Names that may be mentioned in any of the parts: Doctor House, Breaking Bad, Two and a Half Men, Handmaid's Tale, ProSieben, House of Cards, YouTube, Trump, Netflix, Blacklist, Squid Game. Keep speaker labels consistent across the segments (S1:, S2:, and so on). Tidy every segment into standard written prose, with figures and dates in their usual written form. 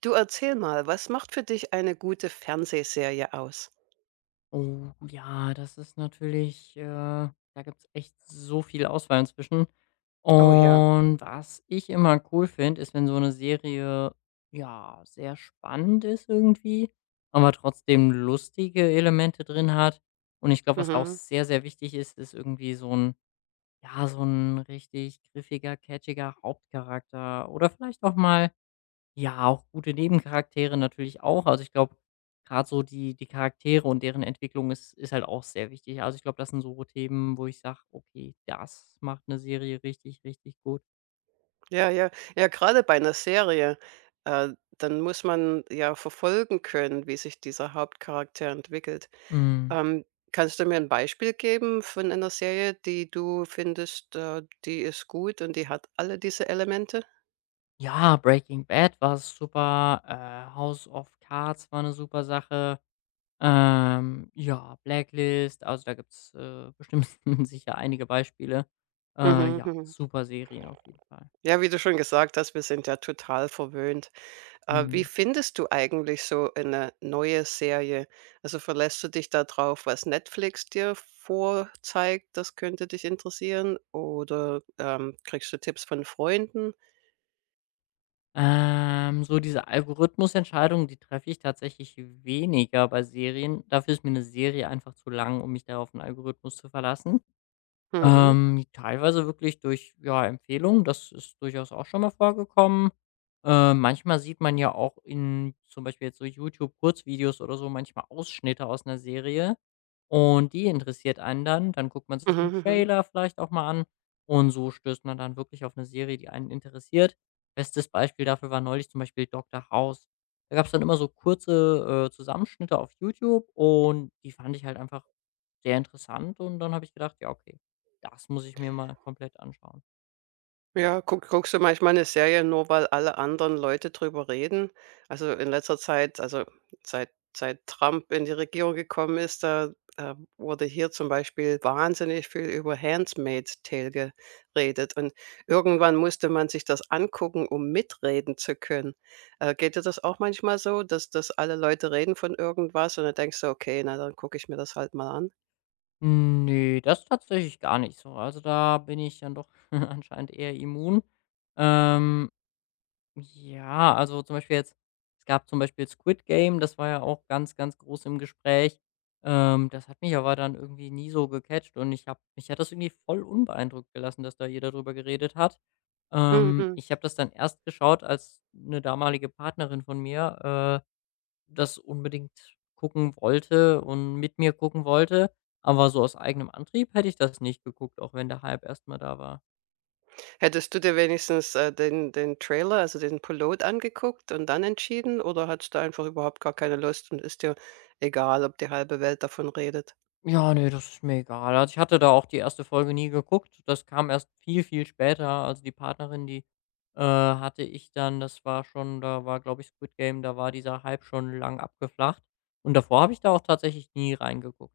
S1: Du erzähl mal, was macht für dich eine gute Fernsehserie aus?
S2: Oh ja, das ist natürlich da gibt's echt so viel Auswahl inzwischen.
S1: Oh ja.
S2: Und was ich immer cool finde, ist, wenn so eine Serie, ja, sehr spannend ist irgendwie, aber trotzdem lustige Elemente drin hat. Und ich glaube, was auch
S1: Mhm.
S2: sehr, sehr wichtig ist, ist irgendwie so ein ja, so ein richtig griffiger, catchiger Hauptcharakter oder vielleicht auch mal ja, auch gute Nebencharaktere natürlich auch. Also, ich glaube, gerade so die Charaktere und deren Entwicklung ist halt auch sehr wichtig. Also, ich glaube, das sind so Themen, wo ich sage: „Okay, das macht eine Serie richtig, richtig gut.“
S1: Ja, ja. Ja, gerade bei einer Serie, äh, dann muss man ja verfolgen können, wie sich dieser Hauptcharakter entwickelt.
S2: Hm,
S1: Ähm, Kannst du mir ein Beispiel geben von einer Serie, die du findest, die ist gut und die hat alle diese Elemente?
S2: ja, Breaking Bad war super, House of Cards war eine super Sache, ja, Blacklist, also, da gibt's, bestimmt sicher einige Beispiele.
S1: Mhm,
S2: Ja,
S1: mhm.
S2: super Serien auf jeden Fall.
S1: Ja, wie du schon gesagt hast, wir sind ja total verwöhnt. Wie
S2: Mhm.
S1: findest du eigentlich so eine neue Serie? Also, verlässt du dich da drauf, was Netflix dir vorzeigt, das könnte dich interessieren , oder kriegst du Tipps von Freunden?
S2: So diese Algorithmusentscheidungen, die treffe ich tatsächlich weniger bei Serien. Dafür ist mir eine Serie einfach zu lang, um mich da auf 'n Algorithmus zu verlassen.
S1: Mhm.
S2: Teilweise wirklich durch, ja, Empfehlungen, das ist durchaus auch schon mal vorgekommen. Manchmal sieht man ja auch in zum Beispiel jetzt so YouTube-Kurzvideos oder so manchmal Ausschnitte aus einer Serie und die interessiert einen dann. Dann guckt man sich den
S1: Mhm, mhm.
S2: Trailer vielleicht auch mal an und so stößt man dann wirklich auf eine Serie, die einen interessiert. Bestes Beispiel dafür war neulich zum Beispiel Doctor House. Da gab es dann immer so kurze, Zusammenschnitte auf YouTube und die fand ich halt einfach sehr interessant und dann habe ich gedacht: „Ja, okay.“ das muss ich mir mal komplett anschauen.
S1: Ja, guckst du manchmal eine Serie nur, weil alle anderen Leute drüber reden? Also, in letzter Zeit, also, seit seit Trump in die Regierung gekommen ist, da, wurde hier zum Beispiel wahnsinnig viel über Handmaid's Tale geredet, und irgendwann musste man sich das angucken, um mitreden zu können. Geht dir das auch manchmal so, dass alle Leute reden von irgendwas und dann denkst du: „Okay, na, dann gucke ich mir das halt mal
S2: Nee, das tatsächlich gar nicht so. Also, da bin ich dann doch anscheinend eher immun. Ähm, ja, also, zum Beispiel jetzt es gab zum Beispiel Squid Game, das war ja auch ganz, ganz groß im Gespräch. Das hat mich aber dann irgendwie nie so gecatcht und ich habe mich hat das irgendwie voll unbeeindruckt gelassen, dass da jeder drüber geredet hat.
S1: an?“
S2: Ich habe das dann erst geschaut, als eine damalige Partnerin von mir, das unbedingt gucken wollte und mit mir gucken wollte, aber so aus eigenem Antrieb hätte ich das nicht geguckt, auch wenn der Hype erst mal da war.
S1: Hättest du dir wenigstens, den Trailer, also den Pilot angeguckt und dann entschieden, oder hattest du einfach überhaupt gar keine Lust und ist dir egal, ob die halbe Welt davon redet?
S2: Ja, ne, das ist mir egal. Also, ich hatte da auch die erste Folge nie geguckt. Das kam erst viel, viel später. Also, die Partnerin, die, hatte ich dann das war schon da war, glaube ich, Squid Game, da war dieser Hype schon lang abgeflacht und davor habe ich da auch tatsächlich nie reingeguckt.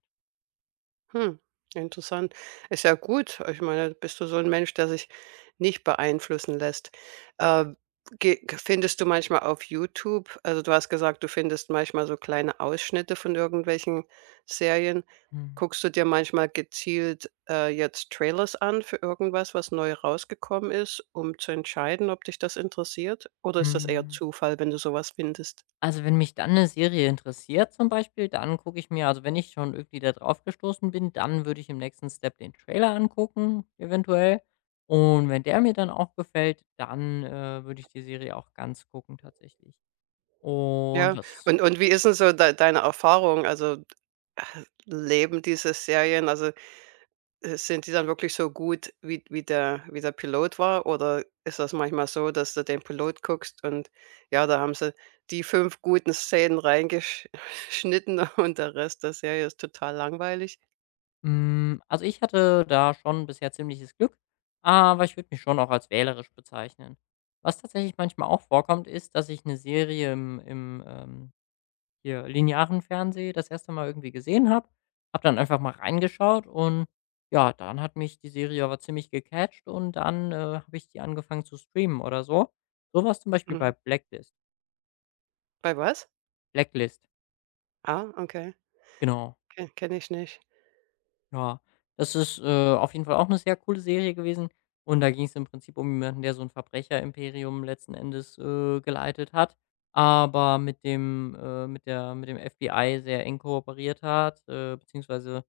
S1: Hm, interessant. Ist ja gut. Ich meine, bist du so ein Mensch, der sich nicht beeinflussen lässt. Äh, ge Findest du manchmal auf YouTube, also, du hast gesagt, du findest manchmal so kleine Ausschnitte von irgendwelchen Serien. Guckst du dir manchmal gezielt, jetzt Trailers an für irgendwas, was neu rausgekommen ist, um zu entscheiden, ob dich das interessiert? Oder ist das eher
S2: Mhm.
S1: Zufall, wenn du so was findest?
S2: Also, wenn mich dann eine Serie interessiert zum Beispiel, dann gucke ich mir also, wenn ich schon irgendwie da drauf gestoßen bin, dann würde ich im nächsten Step den Trailer angucken, eventuell. Und wenn der mir dann auch gefällt, dann, würde ich die Serie auch ganz gucken tatsächlich. Und
S1: Ja,
S2: das
S1: und wie ist denn so deine Erfahrung? Also, leben diese Serien, also, sind die dann wirklich so gut, wie wie der Pilot war? Oder ist das manchmal so, dass du den Pilot guckst und ja, da haben sie die 5 guten Szenen reingeschnitten und der Rest der Serie ist total langweilig?
S2: hm, also, ich hatte da schon bisher ziemliches Glück, aber ich würde mich schon auch als wählerisch bezeichnen. Was tatsächlich manchmal auch vorkommt, ist, dass ich eine Serie im hier linearen Fernseh das erste Mal irgendwie gesehen habe. Habe dann einfach mal reingeschaut und ja, dann hat mich die Serie aber ziemlich gecatcht und dann, habe ich die angefangen zu streamen oder so. So war es zum Beispiel bei
S1: Mhm.
S2: Blacklist.
S1: Bei was?
S2: Blacklist,
S1: Ah, okay,
S2: genau.
S1: kenne ich nicht.
S2: Ja, das ist, auf jeden Fall auch eine sehr coole Serie gewesen und da ging es im Prinzip um jemanden, der so 'n Verbrecherimperium letzten Endes, geleitet hat, aber mit dem mit der mit dem FBI sehr eng kooperiert hat, beziehungsweise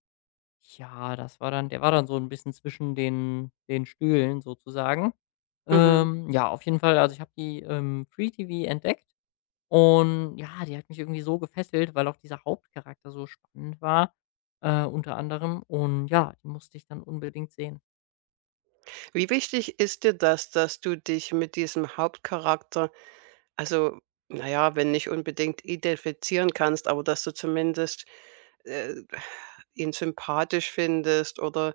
S2: Ja, das war dann der war dann so ein bisschen zwischen den Stühlen sozusagen.
S1: Mhm.
S2: Ja, auf jeden Fall, also, ich habe die, Free TV entdeckt und ja, die hat mich irgendwie so gefesselt, weil auch dieser Hauptcharakter so spannend war, unter anderem. Und ja, die musste ich dann unbedingt sehen.
S1: Wie wichtig ist dir das, dass du dich mit diesem Hauptcharakter, also, naja, wenn nicht unbedingt identifizieren kannst, aber dass du zumindest, äh, ihn sympathisch findest, oder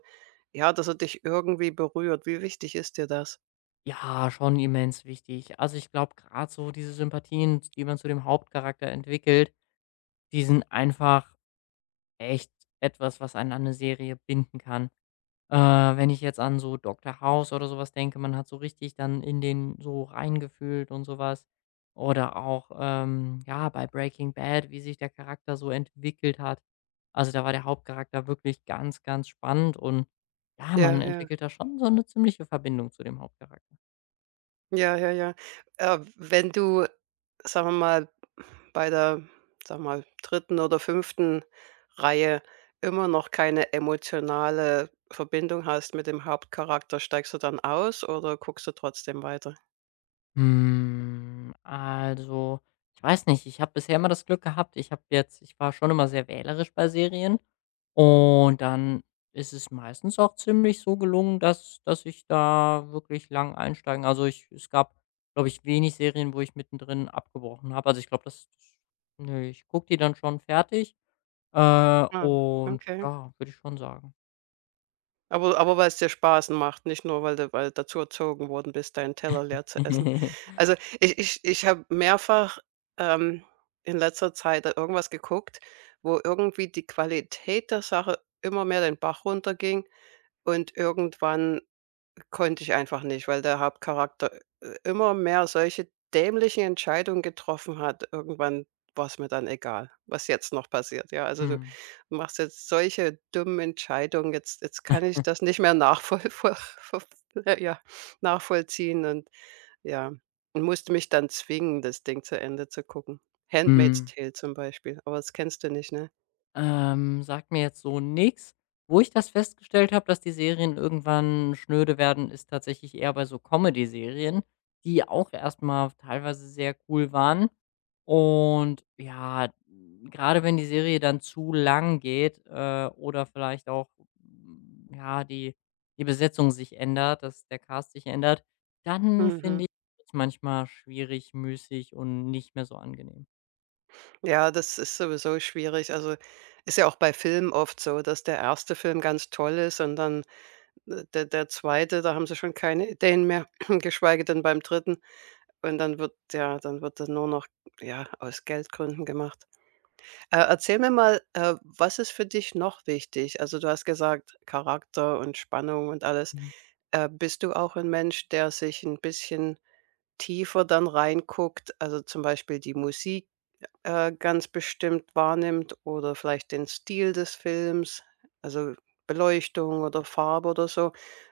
S1: ja, dass er dich irgendwie berührt. Wie wichtig ist dir das?
S2: Ja, schon immens wichtig. Also, ich glaube, gerade so diese Sympathien, die man zu dem Hauptcharakter entwickelt, die sind einfach echt etwas, was einen an 'ne Serie binden kann. Äh, wenn ich jetzt an so Dr. House oder sowas denke, man hat so richtig dann in den so reingefühlt und sowas Oder auch, ja, bei Breaking Bad, wie sich der Charakter so entwickelt hat. Also, da war der Hauptcharakter wirklich ganz, ganz spannend und ja,
S1: Ja,
S2: man
S1: ja.
S2: entwickelt da schon so eine ziemliche Verbindung zu dem Hauptcharakter.
S1: Ja, ja, ja. Wenn du, sagen wir mal, bei der, sagen wir mal, dritten oder fünften Reihe immer noch keine emotionale Verbindung hast mit dem Hauptcharakter, steigst du dann aus oder guckst du trotzdem weiter?
S2: Hm, also, ich weiß nicht. Ich habe bisher immer das Glück gehabt, ich habe jetzt ich war schon immer sehr wählerisch bei Serien und dann ist es meistens auch ziemlich so gelungen, dass ich da wirklich lang einsteigen also, ich es gab, glaube ich, wenig Serien, wo ich mittendrin abgebrochen habe. Also, ich glaube, das ne, ich gucke die dann schon fertig,
S1: Ah,
S2: und
S1: okay.
S2: ja, würde ich schon sagen.
S1: Aber weil es dir Spaß macht, nicht nur, weil du dazu erzogen worden bist, deinen Teller leer zu essen. Also, ich habe mehrfach, ähm, in letzter Zeit da irgendwas geguckt, wo irgendwie die Qualität der Sache immer mehr den Bach runterging und irgendwann konnte ich einfach nicht, weil der Hauptcharakter, immer mehr solche dämlichen Entscheidungen getroffen hat. Irgendwann war es mir dann egal, was jetzt noch passiert. Ja, also du
S2: Mhm.
S1: machst jetzt solche dummen Entscheidungen, jetzt kann ich das nicht mehr nachvoll voll voll ja, nachvollziehen, und ja, und musste mich dann zwingen, das Ding zu Ende zu gucken. Handmaid's
S2: Mhm.
S1: Tale zum Beispiel, aber das kennst du nicht, ne?
S2: Sagt mir jetzt so nix. Wo ich das festgestellt habe, dass die Serien irgendwann schnöde werden, ist tatsächlich eher bei so Comedy-Serien, die auch erstmal teilweise sehr cool waren. Und ja, gerade wenn die Serie dann zu lang geht, oder vielleicht auch, ja, die Besetzung sich ändert, dass der Cast sich ändert, dann
S1: Mhm.
S2: finde ich es manchmal schwierig, müßig und nicht mehr so angenehm.
S1: Ja, das ist sowieso schwierig. Also, ist ja auch bei Filmen oft so, dass der erste Film ganz toll ist und dann, der der 2., da haben sie schon keine Ideen mehr, geschweige denn beim dritten. Und dann wird ja, dann wird das nur noch, ja, aus Geldgründen gemacht. Erzähl mir mal, was ist für dich noch wichtig? Also, du hast gesagt, Charakter und Spannung und alles.
S2: Mhm.
S1: Bist du auch ein Mensch, der sich ein bisschen tiefer dann reinguckt? Also, zum Beispiel die Musik ganz bestimmt wahrnimmt oder vielleicht den Stil des Films, also Beleuchtung oder Farbe oder so?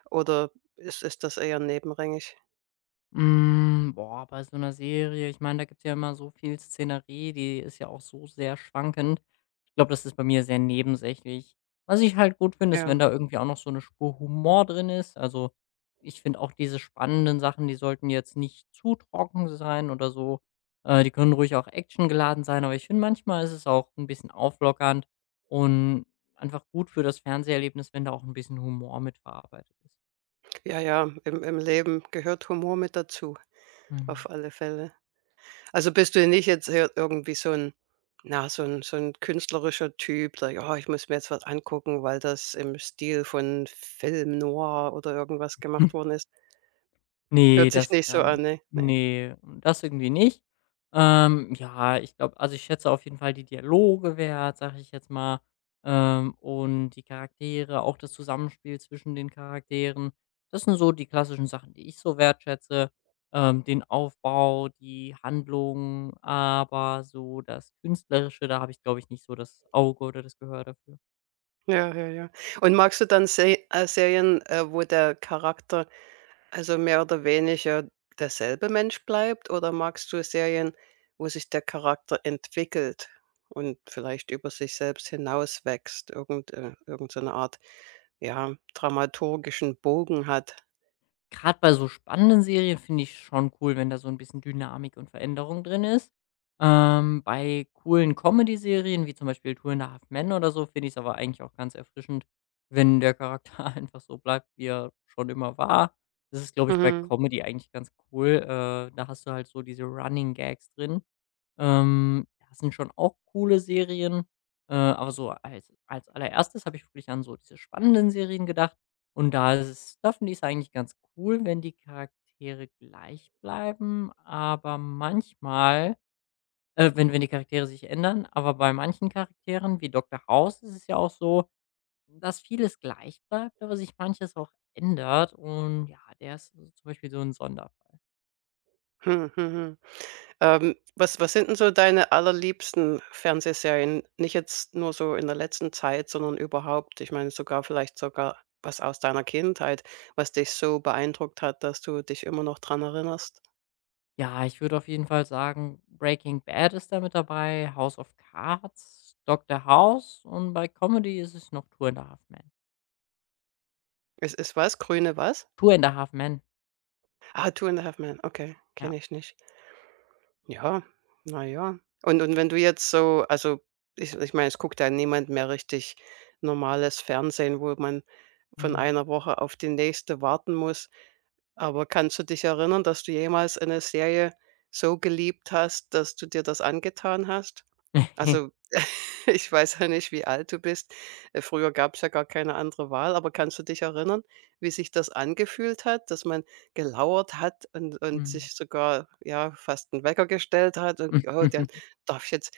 S1: Oder ist das eher nebenrängig?
S2: Hm, boah, bei so einer Serie ich meine, da gibt's ja immer so viel Szenerie, die ist ja auch so sehr schwankend. Ich glaube, das ist bei mir sehr nebensächlich. Was ich halt gut finde, ist,
S1: Ja,
S2: wenn da irgendwie auch noch so eine Spur Humor drin ist. Also, ich finde auch diese spannenden Sachen, die sollten jetzt nicht zu trocken sein oder so. Die können ruhig auch actiongeladen sein, aber ich finde, manchmal ist es auch ein bisschen auflockernd und einfach gut für das Fernseherlebnis, wenn da auch ein bisschen Humor mit verarbeitet ist.
S1: ja, ja, im Leben gehört Humor mit dazu, auf
S2: Mhm.
S1: alle Fälle. Also, bist du nicht jetzt ir irgendwie so ein, na, so ein künstlerischer Typ, der: „Ja, ich muss mir jetzt was angucken, weil das im Stil von Film noir oder irgendwas gemacht worden ist.“ Hört
S2: Ne,
S1: sich
S2: das
S1: nicht so
S2: gar
S1: an,
S2: nicht.
S1: ne? Ne.
S2: Ne, das irgendwie nicht. Ja, ich glaube also, ich schätze auf jeden Fall die Dialoge wert, sage ich jetzt mal, und die Charaktere, auch das Zusammenspiel zwischen den Charakteren. Das sind so die klassischen Sachen, die ich so wertschätze. Den Aufbau, die Handlung, aber so das Künstlerische, da habe ich, glaube ich, nicht so das Auge oder das Gehör dafür.
S1: Ja, ja, ja. Und magst du dann Se Serien, wo der Charakter also mehr oder weniger derselbe Mensch bleibt? Oder magst du Serien, wo sich der Charakter entwickelt und vielleicht über sich selbst hinauswächst, irgend so 'ne Art, ja, dramaturgischen Bogen hat?
S2: Gerade bei so spannenden Serien finde ich schon cool, wenn da so ein bisschen Dynamik und Veränderung drin ist. Bei coolen Comedy-Serien, wie zum Beispiel „Two and a Half Men“ oder so, finde ich es aber eigentlich auch ganz erfrischend, wenn der Charakter einfach so bleibt, wie er schon immer war. Das ist, glaube ich, bei
S1: Mhm.
S2: Comedy eigentlich ganz cool. Da hast du halt so diese Running Gags drin. Das sind schon auch coole Serien, aber so als Allererstes habe ich wirklich an so diese spannenden Serien gedacht und da ist es da finde ich's eigentlich ganz cool, wenn die Charaktere gleich bleiben, aber manchmal wenn die Charaktere sich ändern, aber bei manchen Charakteren wie Doktor House ist es ja auch so, dass vieles gleich bleibt, aber sich manches auch ändert und ja, der ist so, zum Beispiel so ein Sonder
S1: Mhm, mhm. Was sind denn so deine allerliebsten Fernsehserien? Nicht jetzt nur so in der letzten Zeit, sondern überhaupt. Ich meine sogar, vielleicht sogar was aus deiner Kindheit, was dich so beeindruckt hat, dass du dich immer noch dran erinnerst.
S2: Ja, ich würde auf jeden Fall sagen, Breaking Bad ist da mit dabei, House of Cards, Doctor House und bei Comedy ist es noch Two and a Half Men.
S1: Es ist was? Grüne was?
S2: Two and a Half Men,
S1: Ah, „Two and a Half Men“, okay,
S2: ja.
S1: kenne ich nicht. Ja, na ja. Und wenn du jetzt so, also, ich ich meine, es guckt ja niemand mehr richtig normales Fernsehen, wo man von
S2: Mhm.
S1: einer Woche auf die nächste warten muss. Aber kannst du dich erinnern, dass du jemals eine Serie so geliebt hast, dass du dir das angetan hast? Also, ich weiß ja nicht, wie alt du bist. Früher gab es ja gar keine andere Wahl, aber kannst du dich erinnern, wie sich das angefühlt hat, dass man gelauert hat und
S2: Mhm.
S1: sich sogar, ja, fast 'n Wecker gestellt hat und: „Oh, dann darf ich jetzt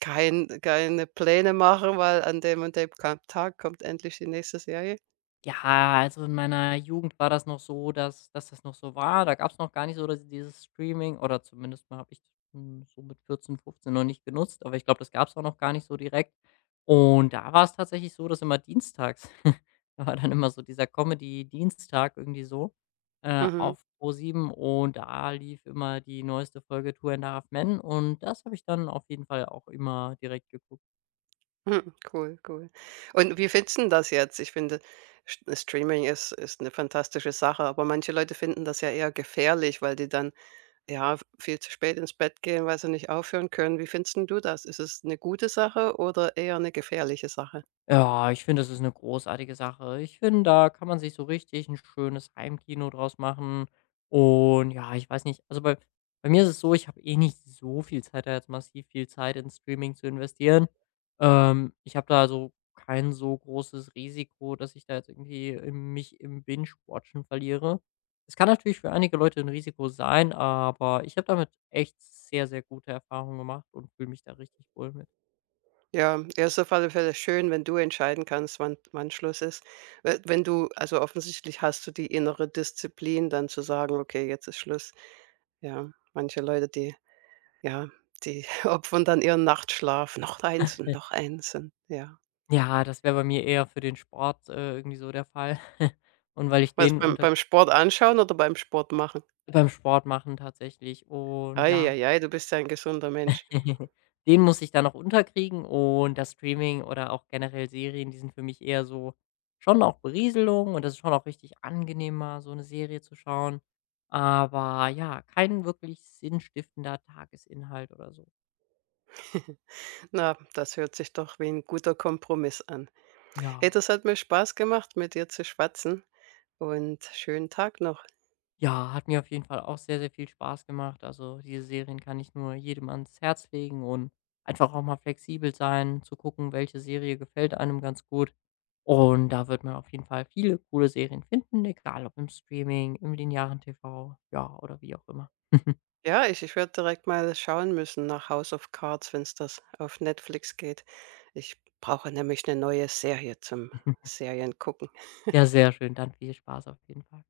S1: keine Pläne machen, weil an dem und dem Ka Tag kommt endlich die nächste Serie?“
S2: Ja, also in meiner Jugend war das noch so, dass das noch so war. Da gab's noch gar nicht so das dieses Streaming oder zumindest mal habe ich, so mit 14, 15 noch nicht genutzt, aber ich glaube, das gab's auch noch gar nicht so direkt. Und da war es tatsächlich so, dass immer dienstags da war dann immer so dieser Comedy-Dienstag irgendwie so,
S1: Mhm.
S2: auf ProSieben und da lief immer die neueste Folge „Two and a Half Men“ und das habe ich dann auf jeden Fall auch immer direkt geguckt.
S1: Mhm, cool, cool. Und wie findest 'n das jetzt? Ich finde, Sch Streaming ist 'ne fantastische Sache, aber manche Leute finden das ja eher gefährlich, weil die dann, ja, viel zu spät ins Bett gehen, weil sie nicht aufhören können. Wie findest 'n du das? Ist es eine gute Sache oder eher eine gefährliche Sache?
S2: Ja, ich finde, das ist eine großartige Sache. Ich finde, da kann man sich so richtig ein schönes Heimkino draus machen. Und ja, ich weiß nicht, also, bei mir ist es so, ich habe eh nicht so viel Zeit, da jetzt massiv viel Zeit in Streaming zu investieren. Ich habe da also kein so großes Risiko, dass ich da jetzt irgendwie im mich im Binge-Watchen verliere. Es kann natürlich für einige Leute ein Risiko sein, aber ich habe damit echt sehr, sehr gute Erfahrungen gemacht und fühle mich da richtig wohl mit.
S1: Ja, ja, ist auf alle Fälle schön, wenn du entscheiden kannst, wann Schluss ist. We Wenn du, also, offensichtlich hast du die innere Disziplin, dann zu sagen: „Okay, jetzt ist Schluss.“ Ja, manche Leute, die ja, die opfern dann ihren Nachtschlaf. Noch eins und ja.
S2: Ja, das wäre bei mir eher für den Sport, irgendwie so der Fall. Und weil ich
S1: Was
S2: den
S1: beim
S2: unter
S1: Sport anschauen oder beim Sport machen?
S2: beim Sport machen tatsächlich und
S1: Ei,
S2: ja,
S1: ei, ei, du bist ja ein gesunder Mensch.
S2: den muss ich dann noch unterkriegen und das Streaming oder auch generell Serien, die sind für mich eher so schon auch Berieselung und das ist schon auch richtig angenehm, mal so eine Serie zu schauen. Aber ja, kein wirklich sinnstiftender Tagesinhalt oder so.
S1: Na, das hört sich doch wie ein guter Kompromiss an. Hey,
S2: Ja.
S1: das hat mir Spaß gemacht, mit dir zu schwatzen, und schönen Tag noch.
S2: Ja, hat mir auf jeden Fall auch sehr, sehr viel Spaß gemacht. Also diese Serien kann ich nur jedem ans Herz legen und einfach auch mal flexibel sein, zu gucken, welche Serie gefällt einem ganz gut. Und da wird man auf jeden Fall viele coole Serien finden, egal ob im Streaming, im linearen TV, ja, oder wie auch immer.
S1: Ja, ich ich werde direkt mal schauen müssen nach „House of Cards“, wenn es das auf Netflix geht. Ich brauche nämlich eine neue Serie zum Seriengucken.
S2: Ja, sehr schön. Dann viel Spaß auf jeden Fall.